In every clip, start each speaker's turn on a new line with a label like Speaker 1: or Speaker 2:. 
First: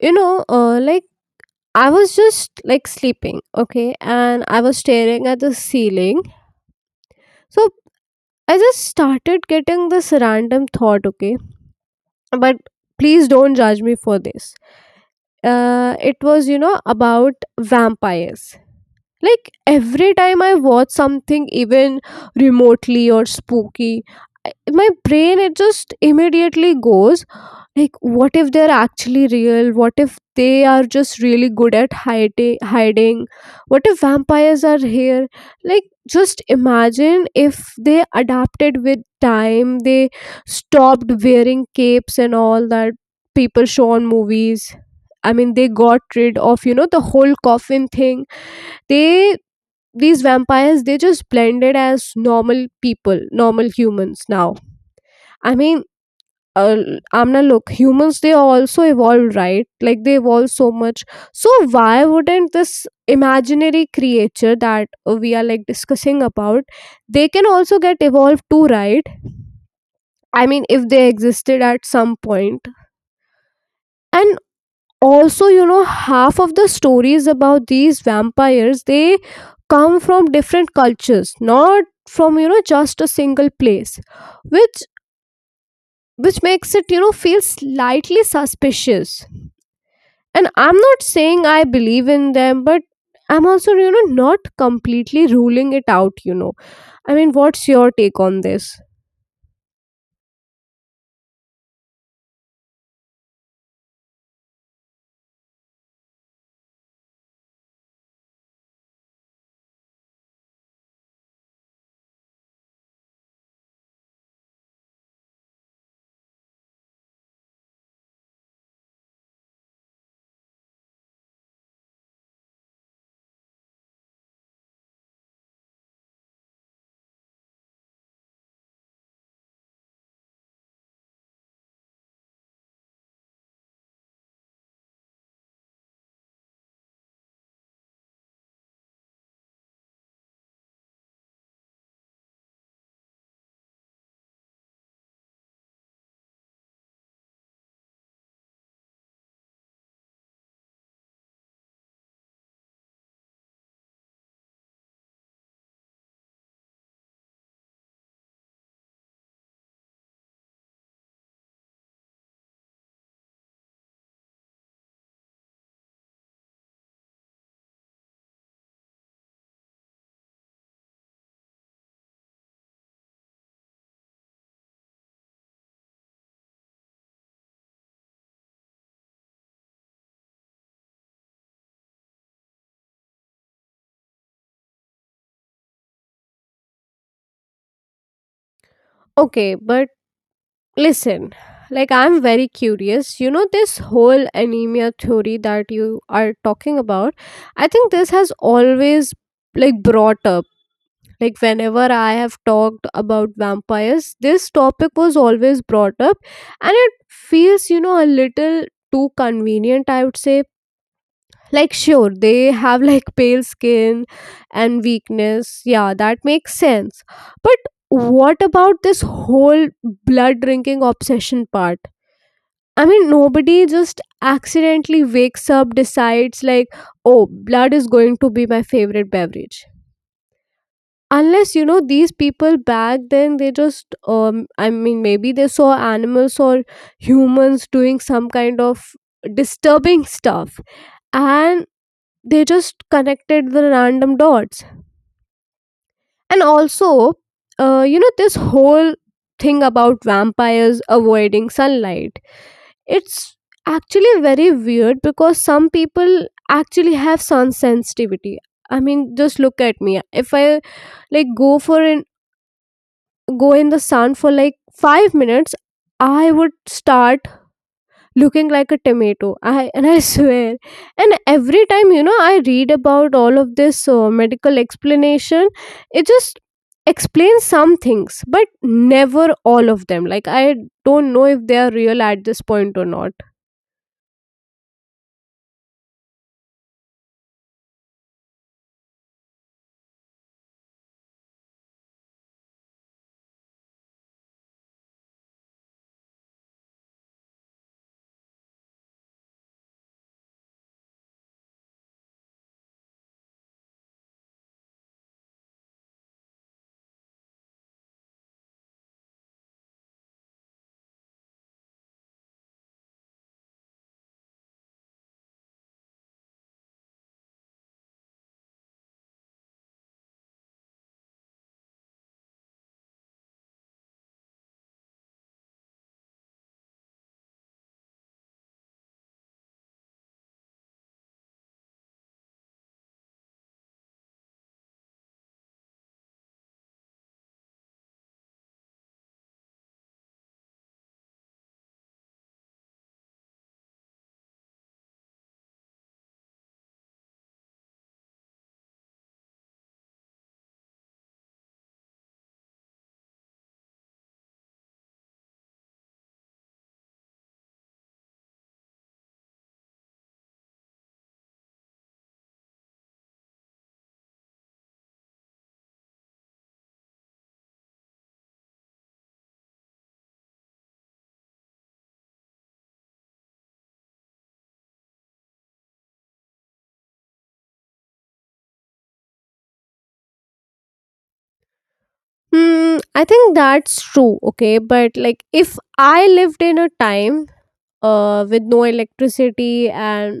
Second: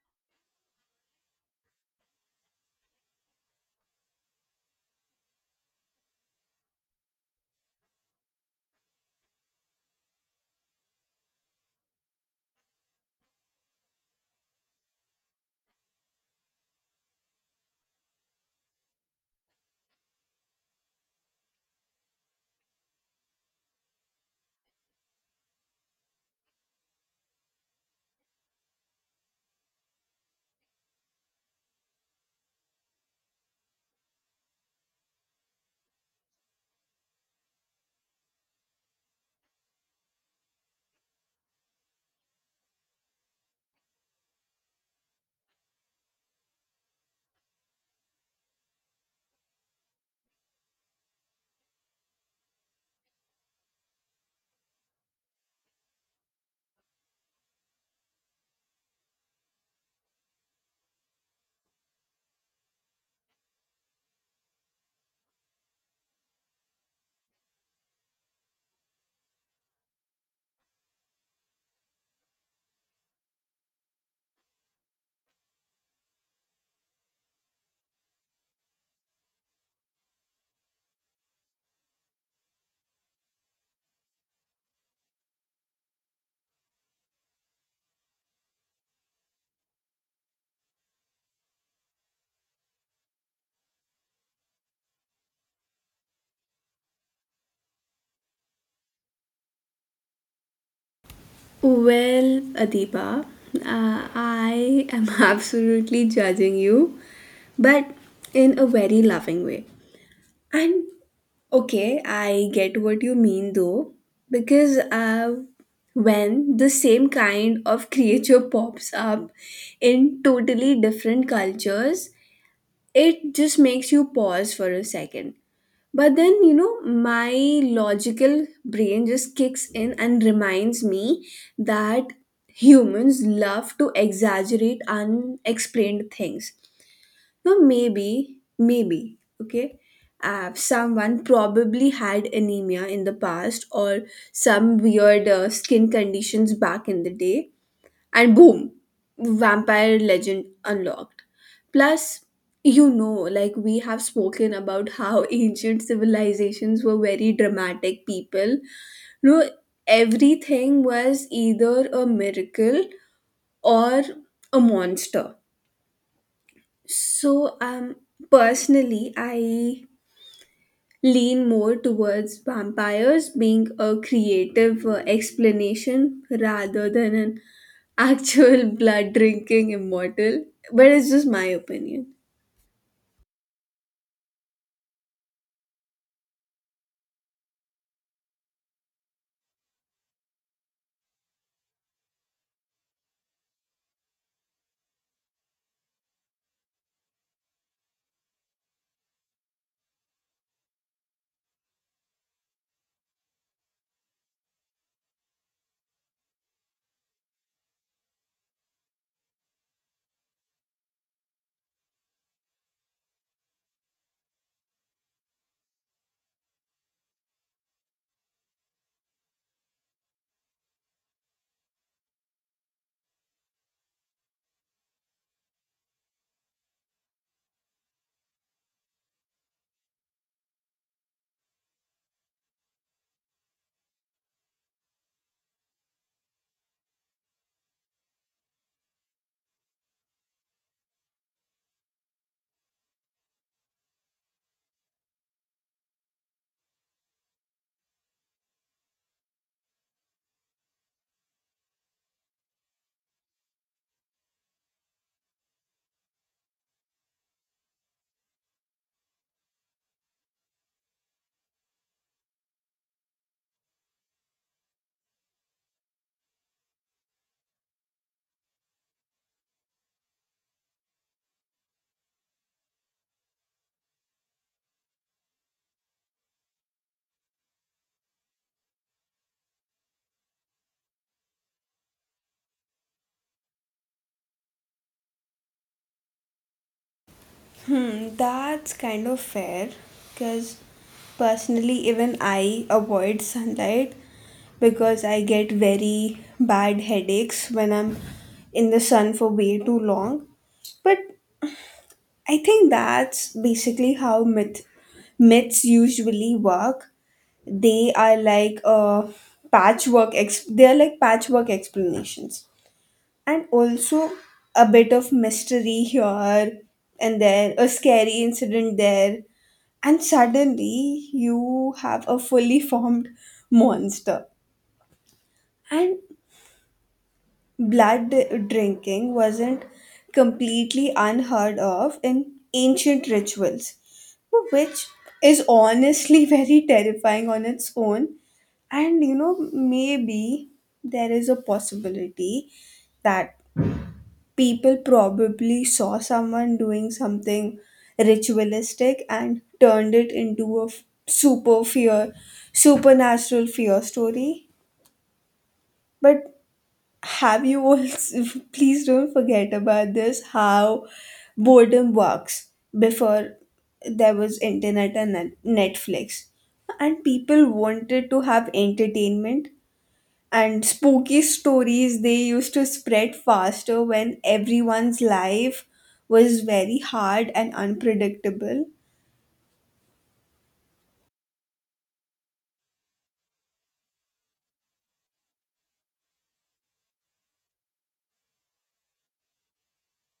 Speaker 1: Like, I was just like sleeping, okay? And I was staring at the ceiling. So I just started getting this random thought, okay? But please don't judge me for this. It was, about vampires. Like every time I watch something even remotely or spooky, my brain it just immediately goes. Like, what if they're actually real? What if they are just really good at Hiding? What if vampires are here? Like, just imagine if they adapted with time. They stopped wearing capes and all that people show on movies. I mean, they got rid of, the whole coffin thing. They These vampires they just blended as normal people, normal humans now. I mean, uh, Amna, look, humans they also evolved, right? Like they evolved so much. So why wouldn't this imaginary creature that, we are like discussing about, they can also get evolved too, right? I mean, if they existed at some point. And also, half of the stories about these vampires, they come from different cultures, not from, just a single place, which which makes it, feel slightly suspicious. And I'm not saying I believe in them, but I'm also, not completely ruling it out. I mean, what's your take on this?
Speaker 2: Well, Adiba, I am absolutely judging you, but in a very loving way. And okay, I get what you mean though, because when the same kind of creature pops up in totally different cultures, it just makes you pause for a second. But then, you know, my logical brain just kicks in and reminds me that humans love to exaggerate unexplained things. Now, maybe, okay, someone probably had anemia in the past or some weird skin conditions back in the day and boom, vampire legend unlocked. Plus, you know, like we have spoken about how ancient civilizations were very dramatic people. No, everything was either a miracle or a monster. So, personally, I lean more towards vampires being a creative explanation rather than an actual blood drinking immortal. But it's just my opinion.
Speaker 1: Okay, but listen, like I'm very curious, this whole anemia theory that you are talking about. I think this has always, like brought up, like whenever I have talked about vampires, this topic was always brought up. And it feels, a little too convenient, I would say. Like, sure, they have like pale skin and weakness. Yeah, that makes sense. But what about this whole blood drinking obsession part? I mean, nobody just accidentally wakes up, decides, like, oh, blood is going to be my favorite beverage, unless, these people back then they just, I mean maybe they saw animals or humans doing some kind of disturbing stuff, and they just connected the random dots. And also, this whole thing about vampires avoiding sunlight, it's actually very weird because some people actually have sun sensitivity. I mean, just look at me. If I like go in the sun for like 5 minutes, I would start looking like a tomato. I swear. And every time, I read about all of this medical explanation, it just explains some things but never all of them. Like I don't know if they are real at this point or not.
Speaker 2: That's kind of fair because personally, even I avoid sunlight because I get very bad headaches when I'm in the sun for way too long. But I think that's basically how myths usually work. They are like a they are like patchwork explanations and also a bit of mystery here and there a scary incident there and suddenly you have a fully formed monster and blood drinking wasn't completely unheard of in ancient rituals which is honestly very terrifying on its own. And you know, maybe there is a possibility that people probably saw someone doing something ritualistic and turned it into a super fear, supernatural fear story. But have you also, please don't forget about this, how boredom works before there was internet and Netflix. And people wanted to have entertainment and spooky stories they used to spread faster when everyone's life was very hard and unpredictable.
Speaker 1: Hmm, I think that's true. Okay, but like if I lived in a time, with no electricity and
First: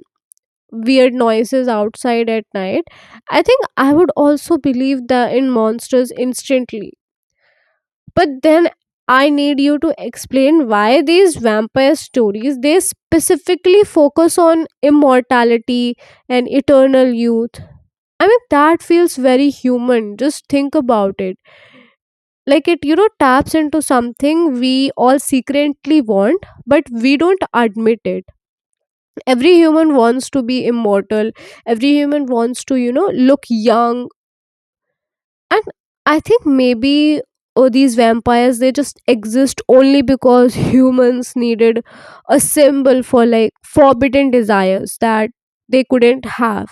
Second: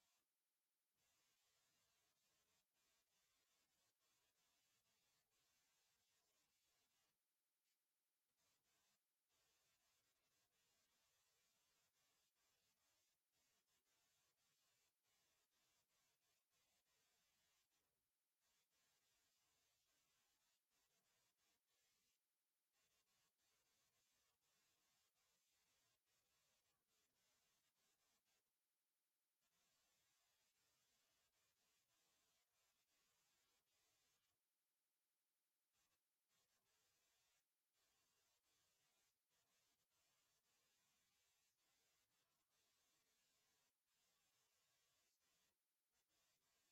Speaker 1: weird noises outside at night, I think I would also believe the in monsters instantly. But then I need you to explain why these vampire stories they specifically focus on immortality and eternal youth. I mean, that feels very human. Just think about it. Like it taps into something we all secretly want, but we don't admit it. Every human wants to be immortal. Every human wants to look young. And I think maybe, oh, these vampires they just exist only because humans needed a symbol for like forbidden desires that they couldn't have.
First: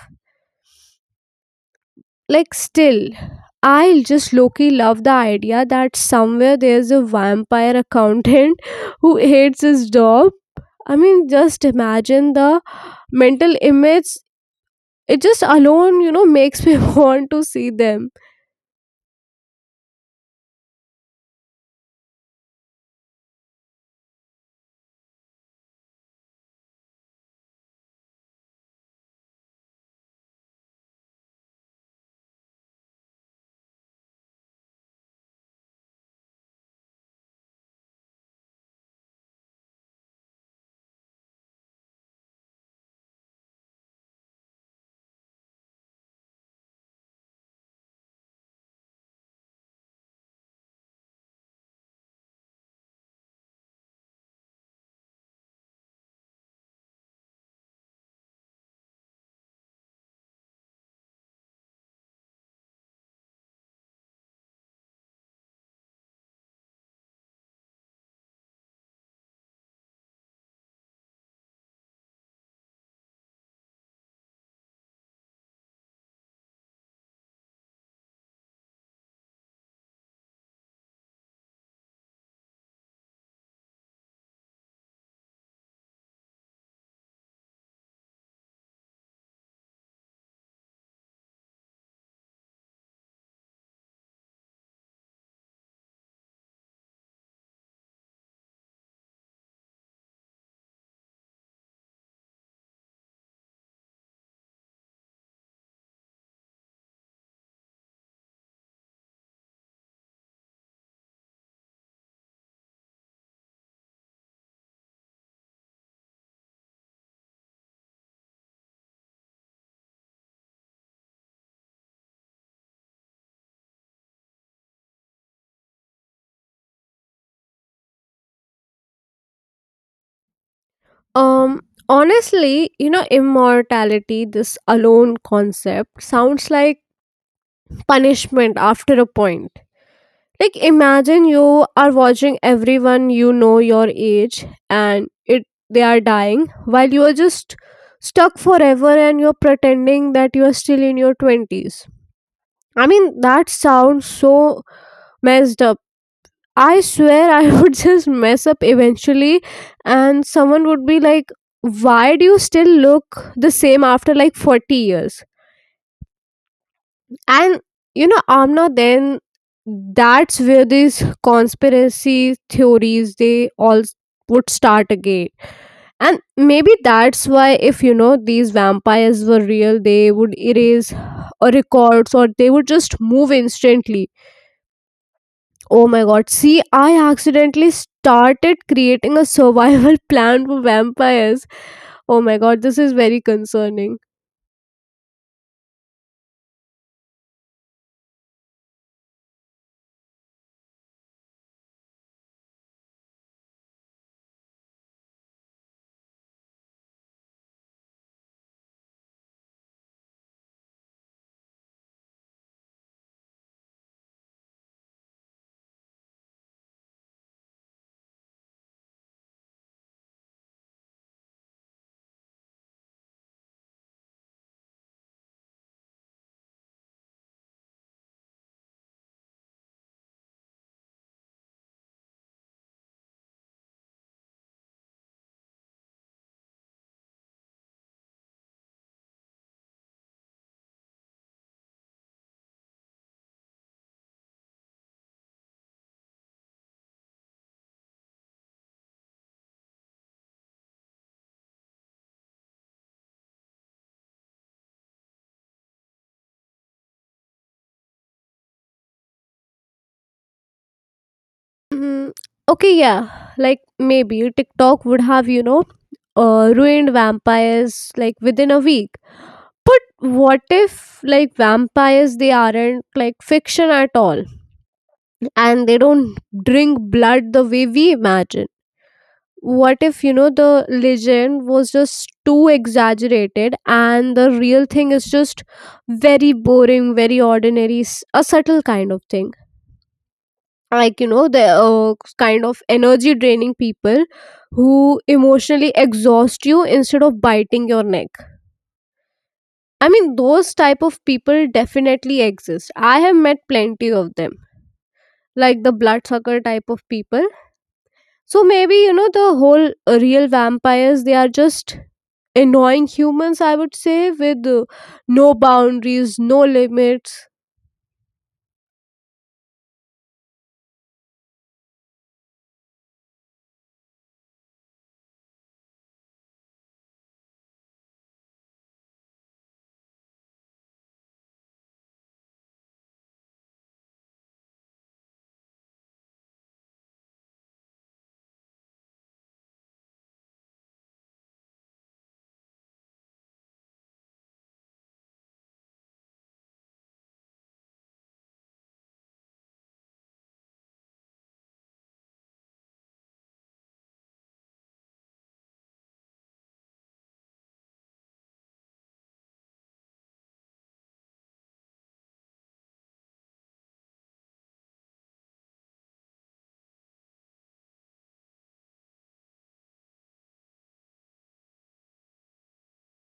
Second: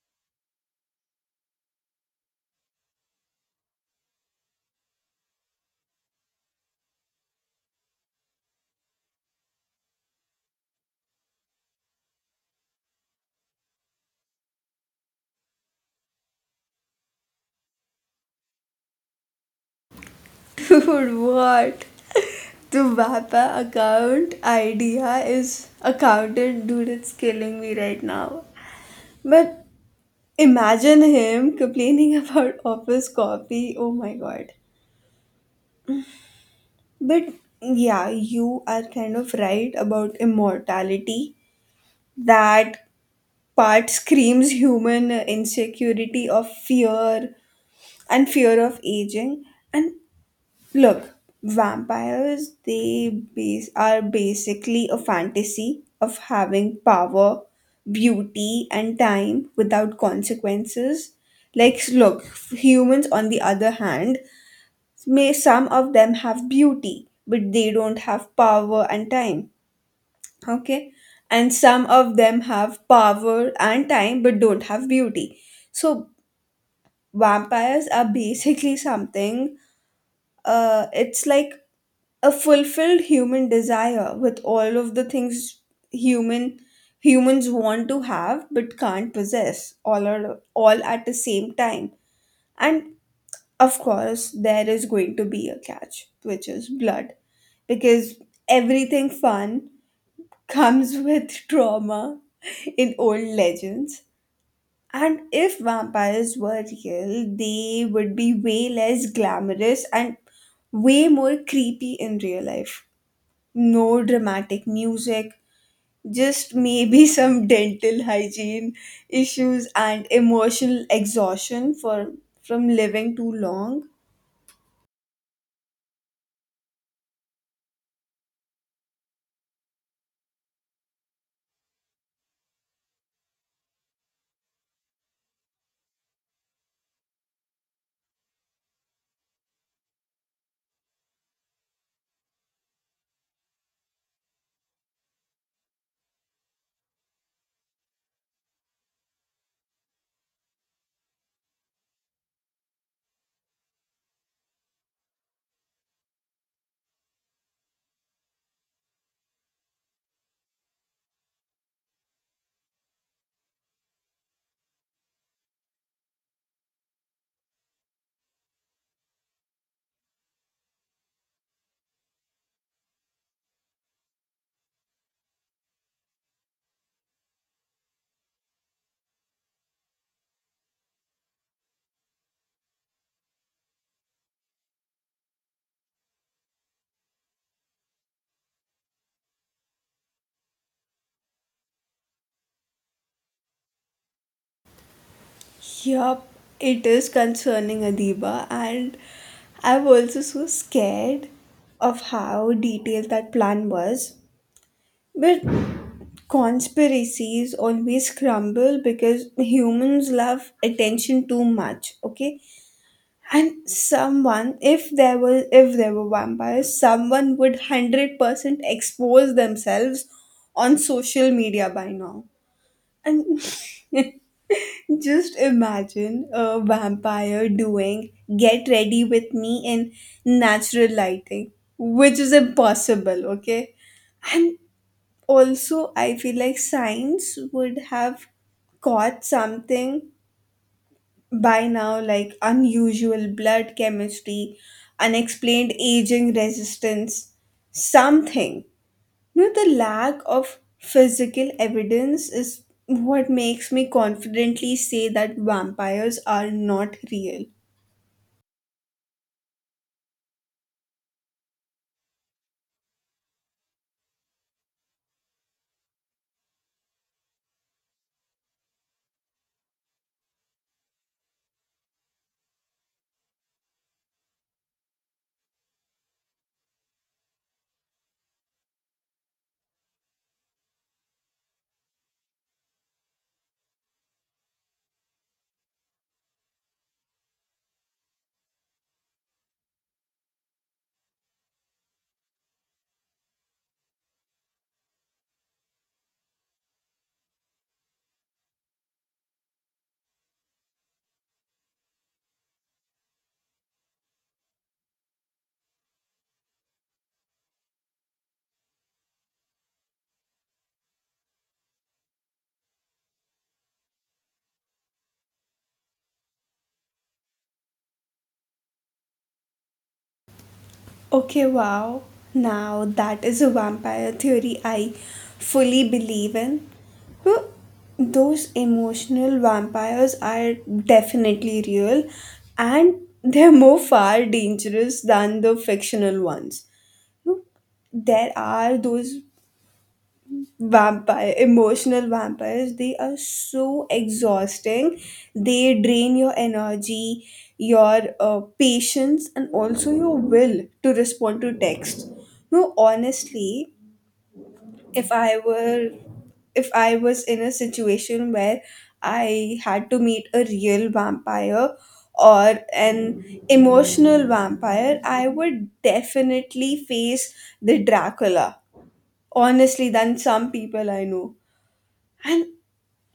Speaker 1: Like still, I just low-key love the idea that somewhere there's a vampire accountant who hates his job. I mean, just imagine the mental image. It just alone, makes me want to see them.
Speaker 2: Dude, what? The Vapa account idea is accountant, dude, it's killing me right now. But imagine him complaining about office coffee. Oh my god. But yeah, you are kind of right about immortality. That part screams human insecurity of fear and fear of aging and look vampires they are basically a fantasy of having power beauty and time without consequences. Like look humans on the other hand may some of them have beauty but they don't have power and time, okay? And some of them have power and time but don't have beauty. So vampires are basically something, it's like a fulfilled human desire with all of the things human humans want to have but can't possess all at the same time. And of course there is going to be a catch which is blood because everything fun comes with trauma in old legends. And if vampires were real, they would be way less glamorous and way more creepy in real life. No dramatic music, just maybe some dental hygiene issues and emotional exhaustion for from living too long.
Speaker 1: Um, Honestly, immortality, this alone concept sounds like punishment after a point. Like, imagine you are watching everyone you know your age and it they are dying while you are just stuck forever and you're pretending that you are still in your 20s. I mean, that sounds so messed up. I swear I would just mess up eventually, and someone would be like, why do you still look the same after like 40 years? And, Amna, then that's where these conspiracy theories they all would start again. And maybe that's why, if these vampires were real, they would erase, records, or they would just move instantly. Oh my god. See, I accidentally started creating a survival plan for vampires. Oh my god, this is very concerning.
Speaker 2: Yup, it is concerning Adiba, and I was also so scared of how detailed that plan was. But conspiracies always crumble because humans love attention too much, okay? And someone, if there were vampires, someone would 100% expose themselves on social media by now. And just imagine a vampire doing get ready with me in natural lighting, which is impossible, okay? And also, I feel like science would have caught something by now, like unusual blood chemistry, unexplained aging resistance, something. No, the lack of physical evidence is what makes me confidently say that vampires are not real.
Speaker 1: Mm, okay, yeah. Like maybe TikTok would have, ruined vampires like within a week. But what if like vampires they aren't like fiction at all and they don't drink blood the way we imagine? What if, the legend was just too exaggerated and the real thing is just very boring, very ordinary, a subtle kind of thing, like, the kind of energy draining people who emotionally exhaust you instead of biting your neck. I mean those type of people definitely exist. I have met plenty of them, like the bloodsucker type of people. So maybe, the whole real vampires, they are just annoying humans, I would say, with, no boundaries, no limits.
Speaker 2: Okay, wow. Now that is a vampire theory I fully believe in. Well, those emotional vampires are definitely real and they're more far dangerous than the fictional ones. There are those vampire emotional vampires they are so exhausting. They drain your energy, your patience and also your will to respond to text. No honestly if I were if I was in a situation where I had to meet a real vampire or an emotional vampire, I would definitely face the Dracula honestly than some people I know. And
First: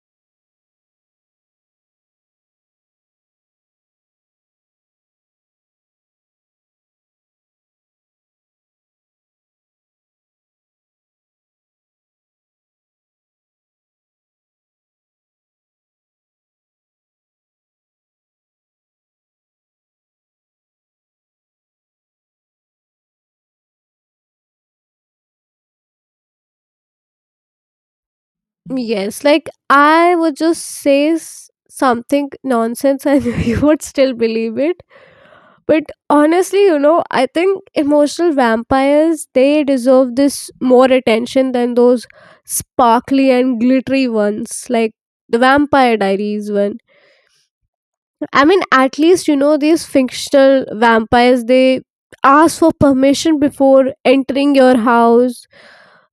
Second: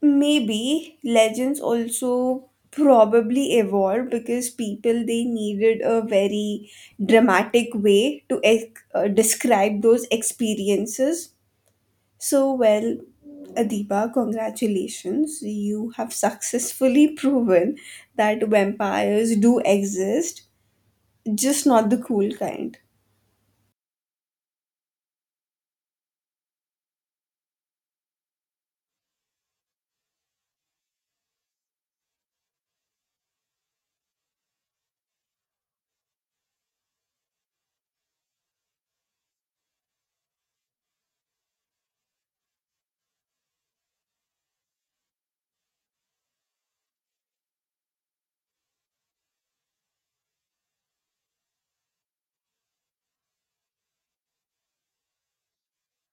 Speaker 2: maybe legends also probably evolved because people they needed a very dramatic way to describe those experiences. So, well, Adiba, congratulations. You have successfully proven that vampires do exist, just not the cool kind.
Speaker 1: Yes, like I would just say something nonsense and you would still believe it. But honestly, I think emotional vampires they deserve this more attention than those sparkly and glittery ones, like the Vampire Diaries one. I mean, at least, these fictional vampires, they ask for permission before entering your house.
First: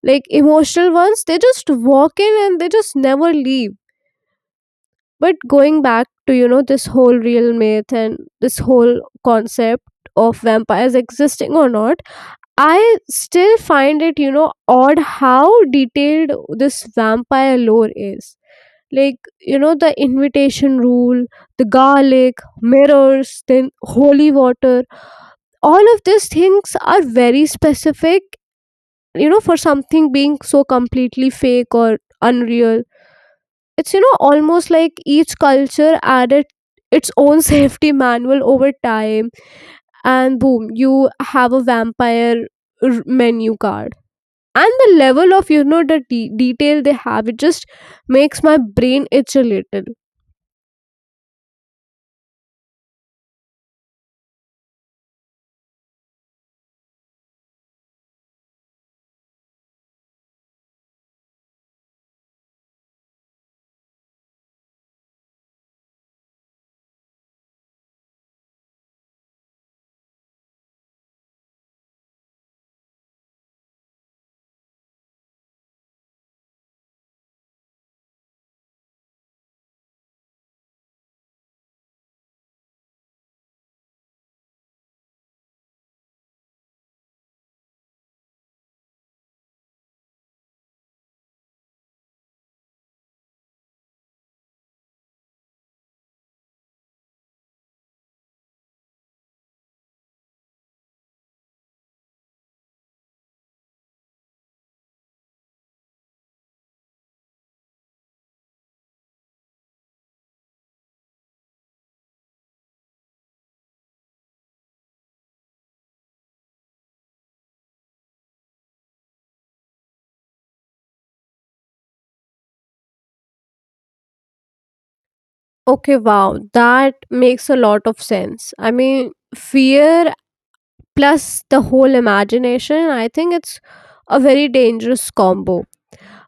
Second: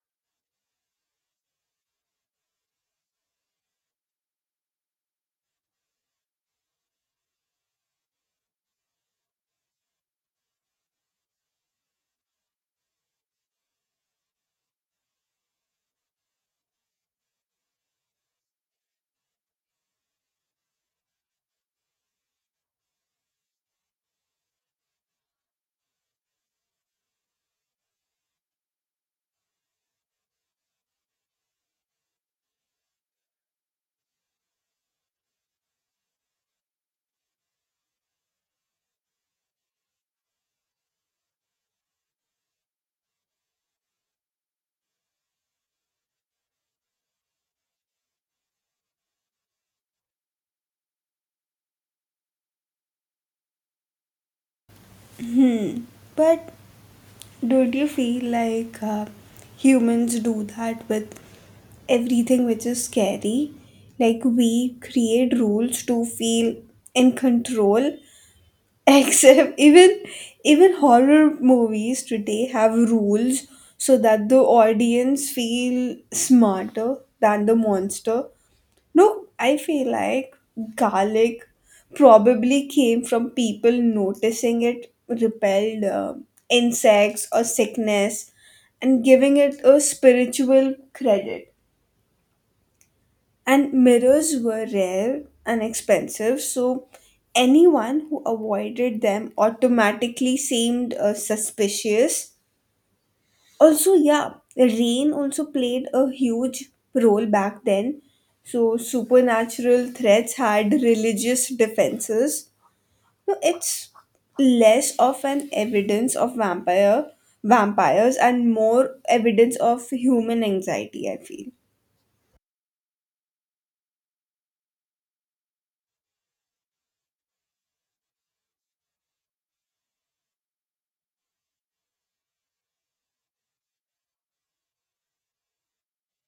Speaker 1: Like emotional ones, they just walk in and they just never leave. But going back to, this whole real myth and this whole concept of vampires existing or not, I still find it odd how detailed this vampire lore is. Like, the invitation rule, the garlic, mirrors, then holy water. All of these things are very specific, for something being so completely fake or unreal. It's almost like each culture added its own safety manual over time, and boom, you have a vampire menu card. And the level of, the detail they have, it just makes my brain itch a little.
Speaker 2: But don't you feel like humans do that with everything which is scary? Like we create rules to feel in control. Except even horror movies today have rules so that the audience feel smarter than the monster. No, I feel like garlic probably came from people noticing it repelled insects or sickness and giving it a spiritual credit. And mirrors were rare and expensive, so anyone who avoided them automatically seemed suspicious. Also, yeah, rain also played a huge role back then. So, supernatural threats had religious defenses. So it's less of an evidence of vampires and more evidence of human anxiety I feel.
Speaker 1: Okay, wow, that makes a lot of sense. I mean, fear plus the whole imagination, I think it's a very dangerous combo.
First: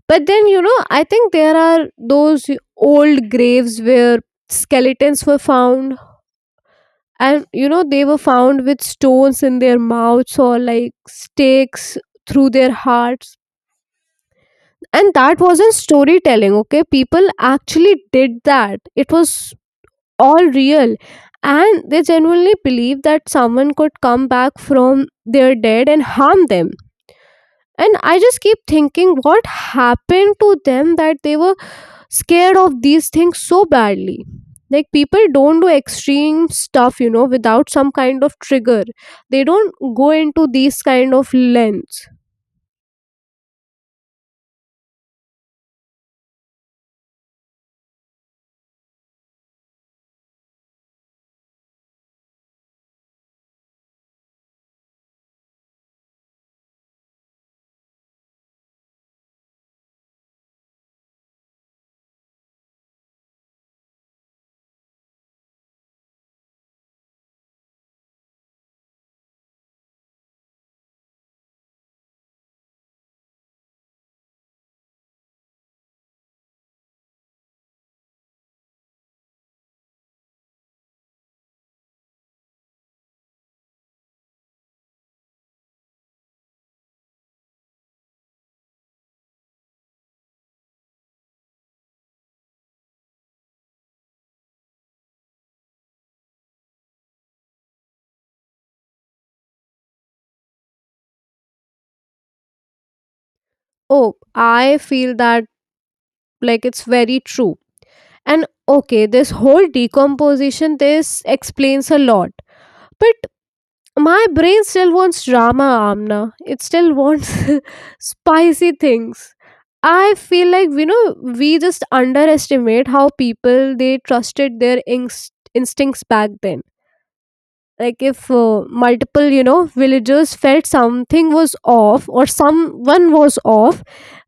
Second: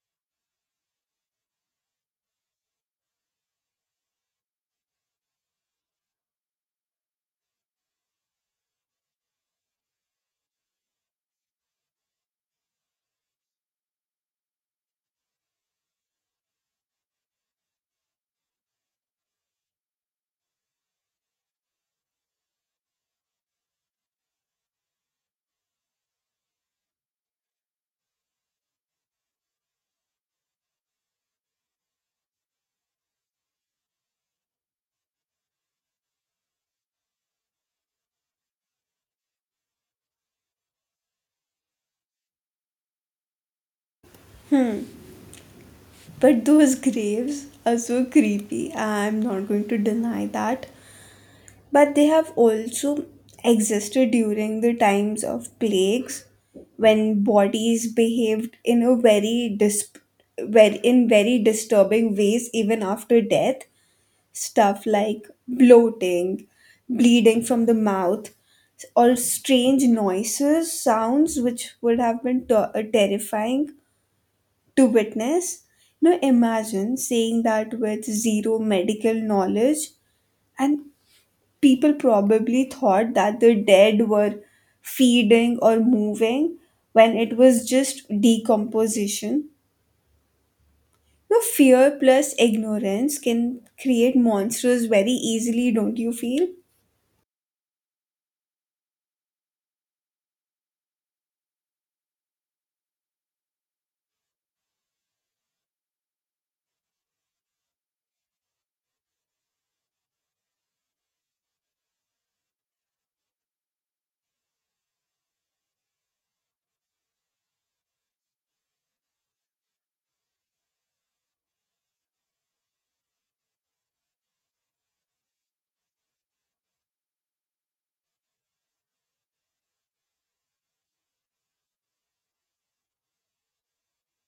Speaker 1: But then, I think there are those old graves where skeletons were found, and, they were found with stones in their mouths or like stakes through their hearts. And that wasn't storytelling, okay? People actually did that. It was all real. And they genuinely believed that someone could come back from their dead and harm them. And I just keep thinking what happened to them that they were scared of these things so badly. Like people don't do extreme stuff without some kind of trigger. They don't go into these kind of lengths.
Speaker 2: But those graves are so creepy, I'm not going to deny that. But they have also existed during the times of plagues when bodies behaved in a very disturbing ways even after death, stuff like bloating, bleeding from the mouth or strange noises sounds which would have been terrifying to witness. Now imagine saying that with zero medical knowledge, and people probably thought that the dead were feeding or moving when it was just decomposition. Now, fear plus ignorance can create monsters very easily, don't you feel?
Speaker 1: Oh, I feel that. Like it's very true. And okay, this whole decomposition this explains a lot. But my brain still wants drama, Amna. It still wants spicy things. I feel like, we just underestimate how people they trusted their instincts back then. Like if, multiple, villagers felt something was off or someone was off,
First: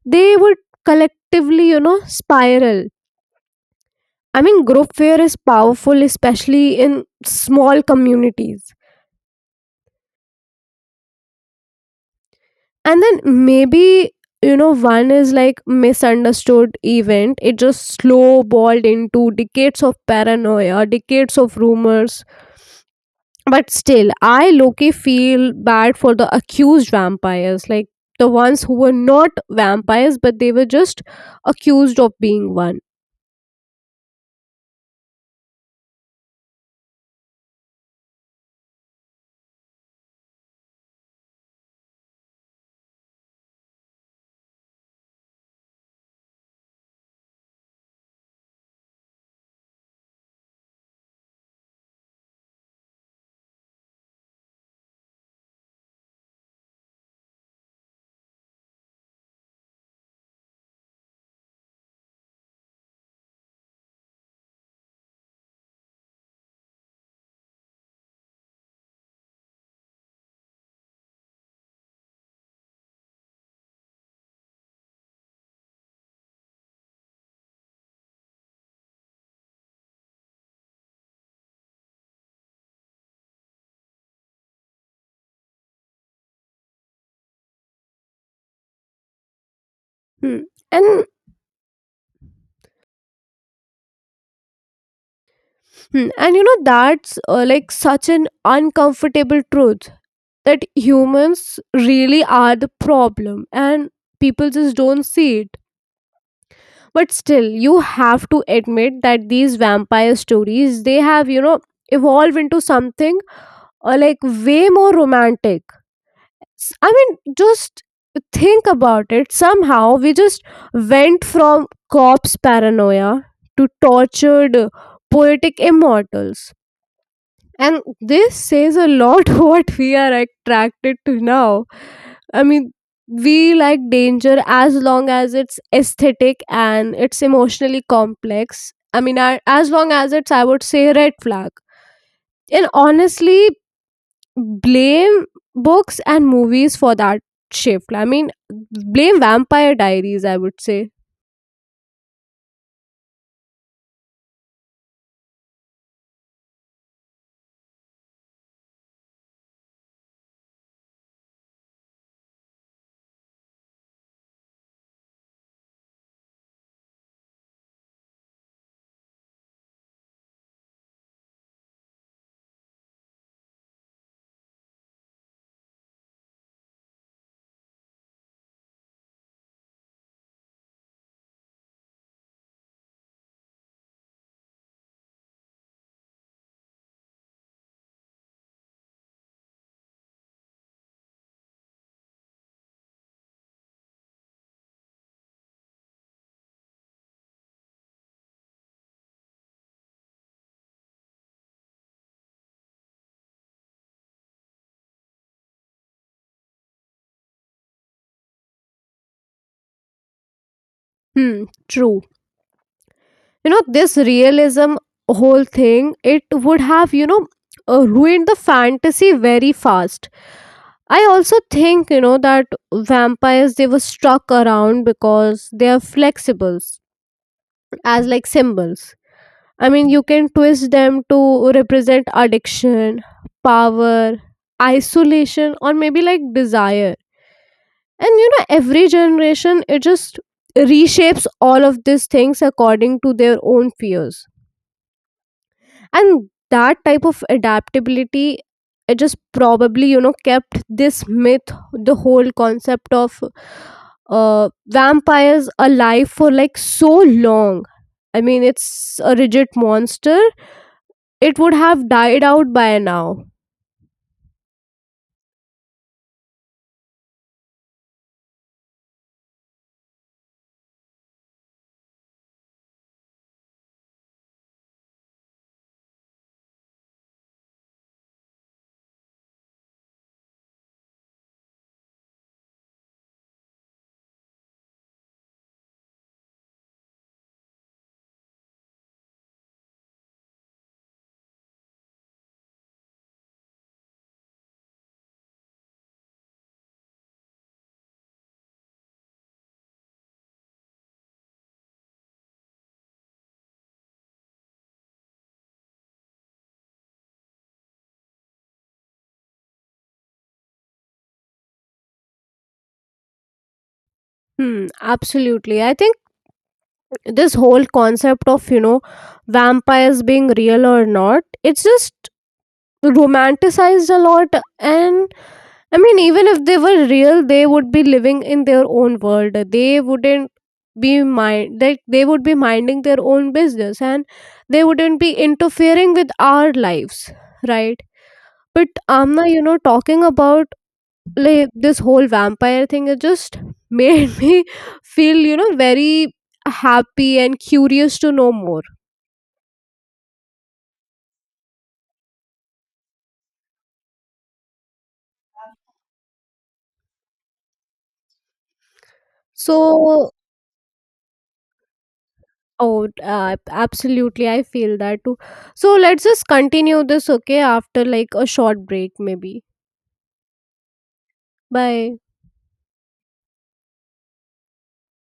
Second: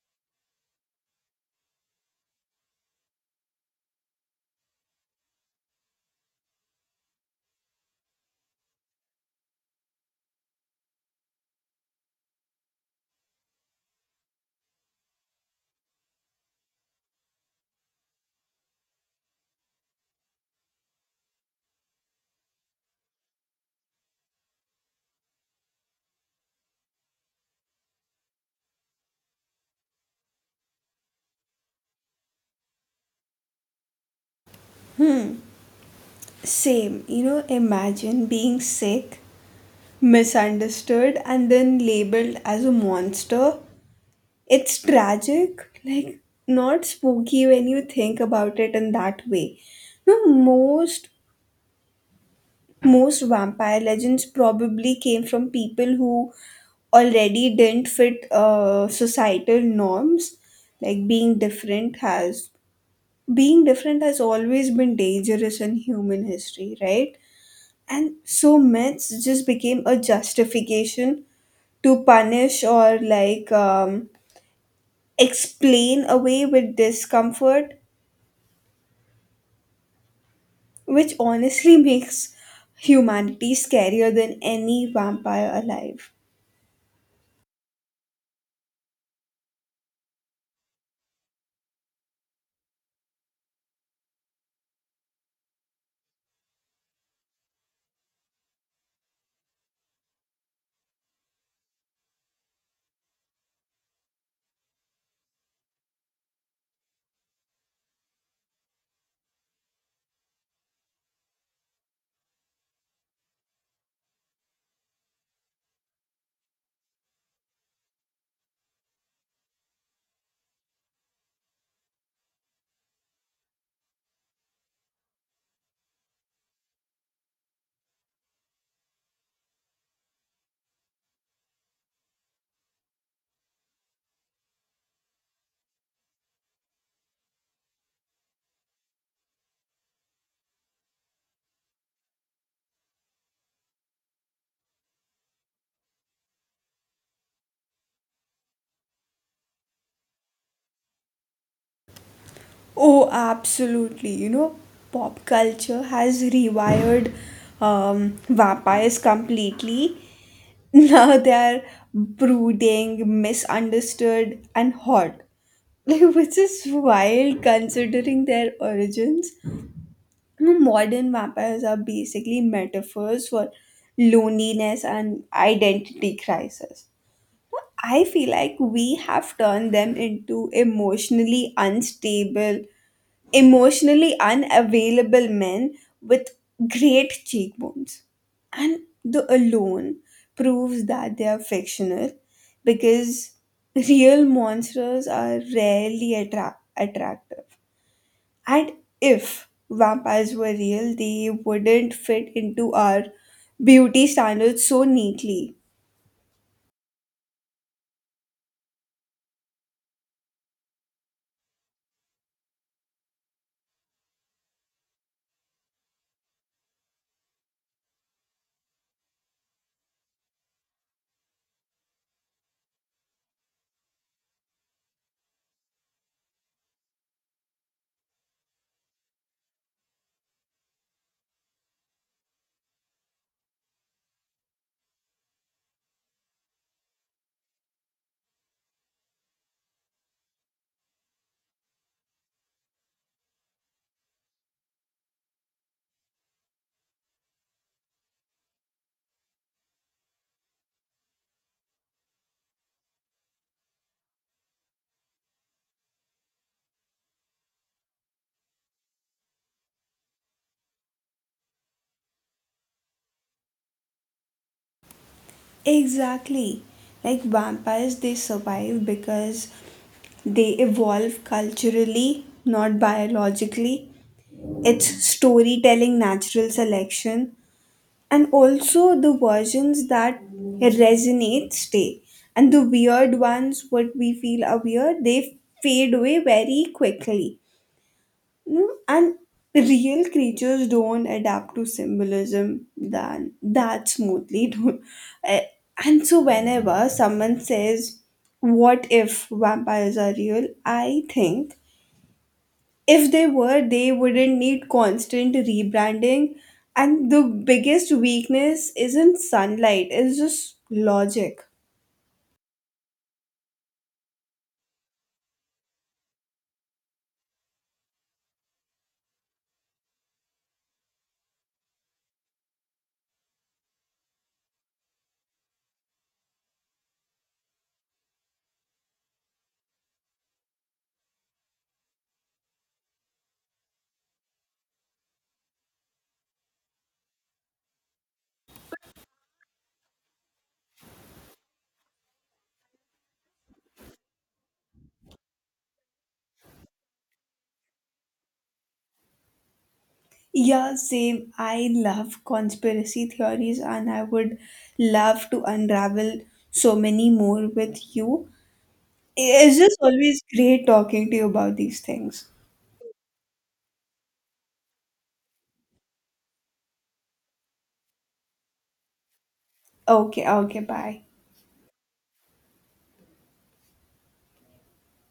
Speaker 1: they would collectively, spiral. I mean, group fear is powerful, especially in small communities. And then maybe, one is like misunderstood event. It just snowballed into decades of paranoia, decades of rumors. But still, I Loki feel bad for the accused vampires, like the ones who were not vampires, but they were just accused of being one.
Speaker 2: Same, you know, imagine being sick, misunderstood, and then labeled as a monster. It's tragic, like not spooky when you think about it in that way. No, most vampire legends probably came from people who already didn't fit societal norms. Like being different has always been dangerous in human history, right? And so myths just became a justification to punish or like explain away with discomfort, which honestly makes humanity scarier than any vampire alive.
Speaker 1: Hmm. And Hmm, And, that's, like such an uncomfortable truth that humans really are the problem, and people just don't see it. But still, you have to admit that these vampire stories, they have evolved into something, like way more romantic. I mean, just think about it. Somehow, we just went from corpse paranoia to tortured, poetic immortals. And this says a lot what we are attracted to now. I mean, we like danger as long as it's aesthetic and it's emotionally complex. I mean, as long as it's, I would say, red flag. And honestly, blame books and movies for that shift. I mean, blame Vampire Diaries, I would say.
Speaker 2: Oh, absolutely. You know, pop culture has rewired vampires completely. Now they are brooding, misunderstood, and hot. Like, which is wild considering their origins. You know, modern vampires are basically metaphors for loneliness and identity crisis. I feel like we have turned them into emotionally unstable, emotionally unavailable men with great cheekbones. And the alone proves that they are fictional because real monsters are rarely attractive. And if vampires were real, they wouldn't fit into our beauty standards so neatly.
Speaker 1: Hmm, true. This realism whole thing, it would have ruined the fantasy very fast. I also think that vampires they were stuck around because they are flexibles as like symbols. I mean, you can twist them to represent addiction, power, isolation, or maybe like desire. And, every generation it just reshapes all of these things according to their own fears. And that type of adaptability, it just probably, kept this myth, the whole concept of, vampires, alive for like so long. I mean, it's a rigid monster, it would have died out by now.
Speaker 2: Exactly. Like vampires, they survive because they evolve culturally, not biologically. It's storytelling, natural selection, and also the versions that resonate stay. And the weird ones, what we feel are weird, they fade away very quickly. No, and real creatures don't adapt to symbolism than that smoothly. Eh, and so whenever someone says, "What if vampires are real?" I think if they were, they wouldn't need constant rebranding. And the biggest weakness isn't sunlight; it's just logic.
Speaker 1: Hmm, absolutely. I think this whole concept of vampires being real or not, it's just romanticized a lot. And I mean, even if they were real, they would be living in their own world. They wouldn't be mind like they would be minding their own business, and they wouldn't be interfering with our lives, right? But Amna, talking about like this whole vampire thing, it just made me feel, very happy and curious to know more.
Speaker 2: Yeah, same. I love conspiracy theories and I would love to unravel so many more with you. It's just
Speaker 1: So,
Speaker 2: always great talking to you about these things.
Speaker 1: oh, absolutely, I feel that too. So let's just continue this, okay, after like a short break maybe.
Speaker 2: Okay, okay, bye.
Speaker 1: Bye.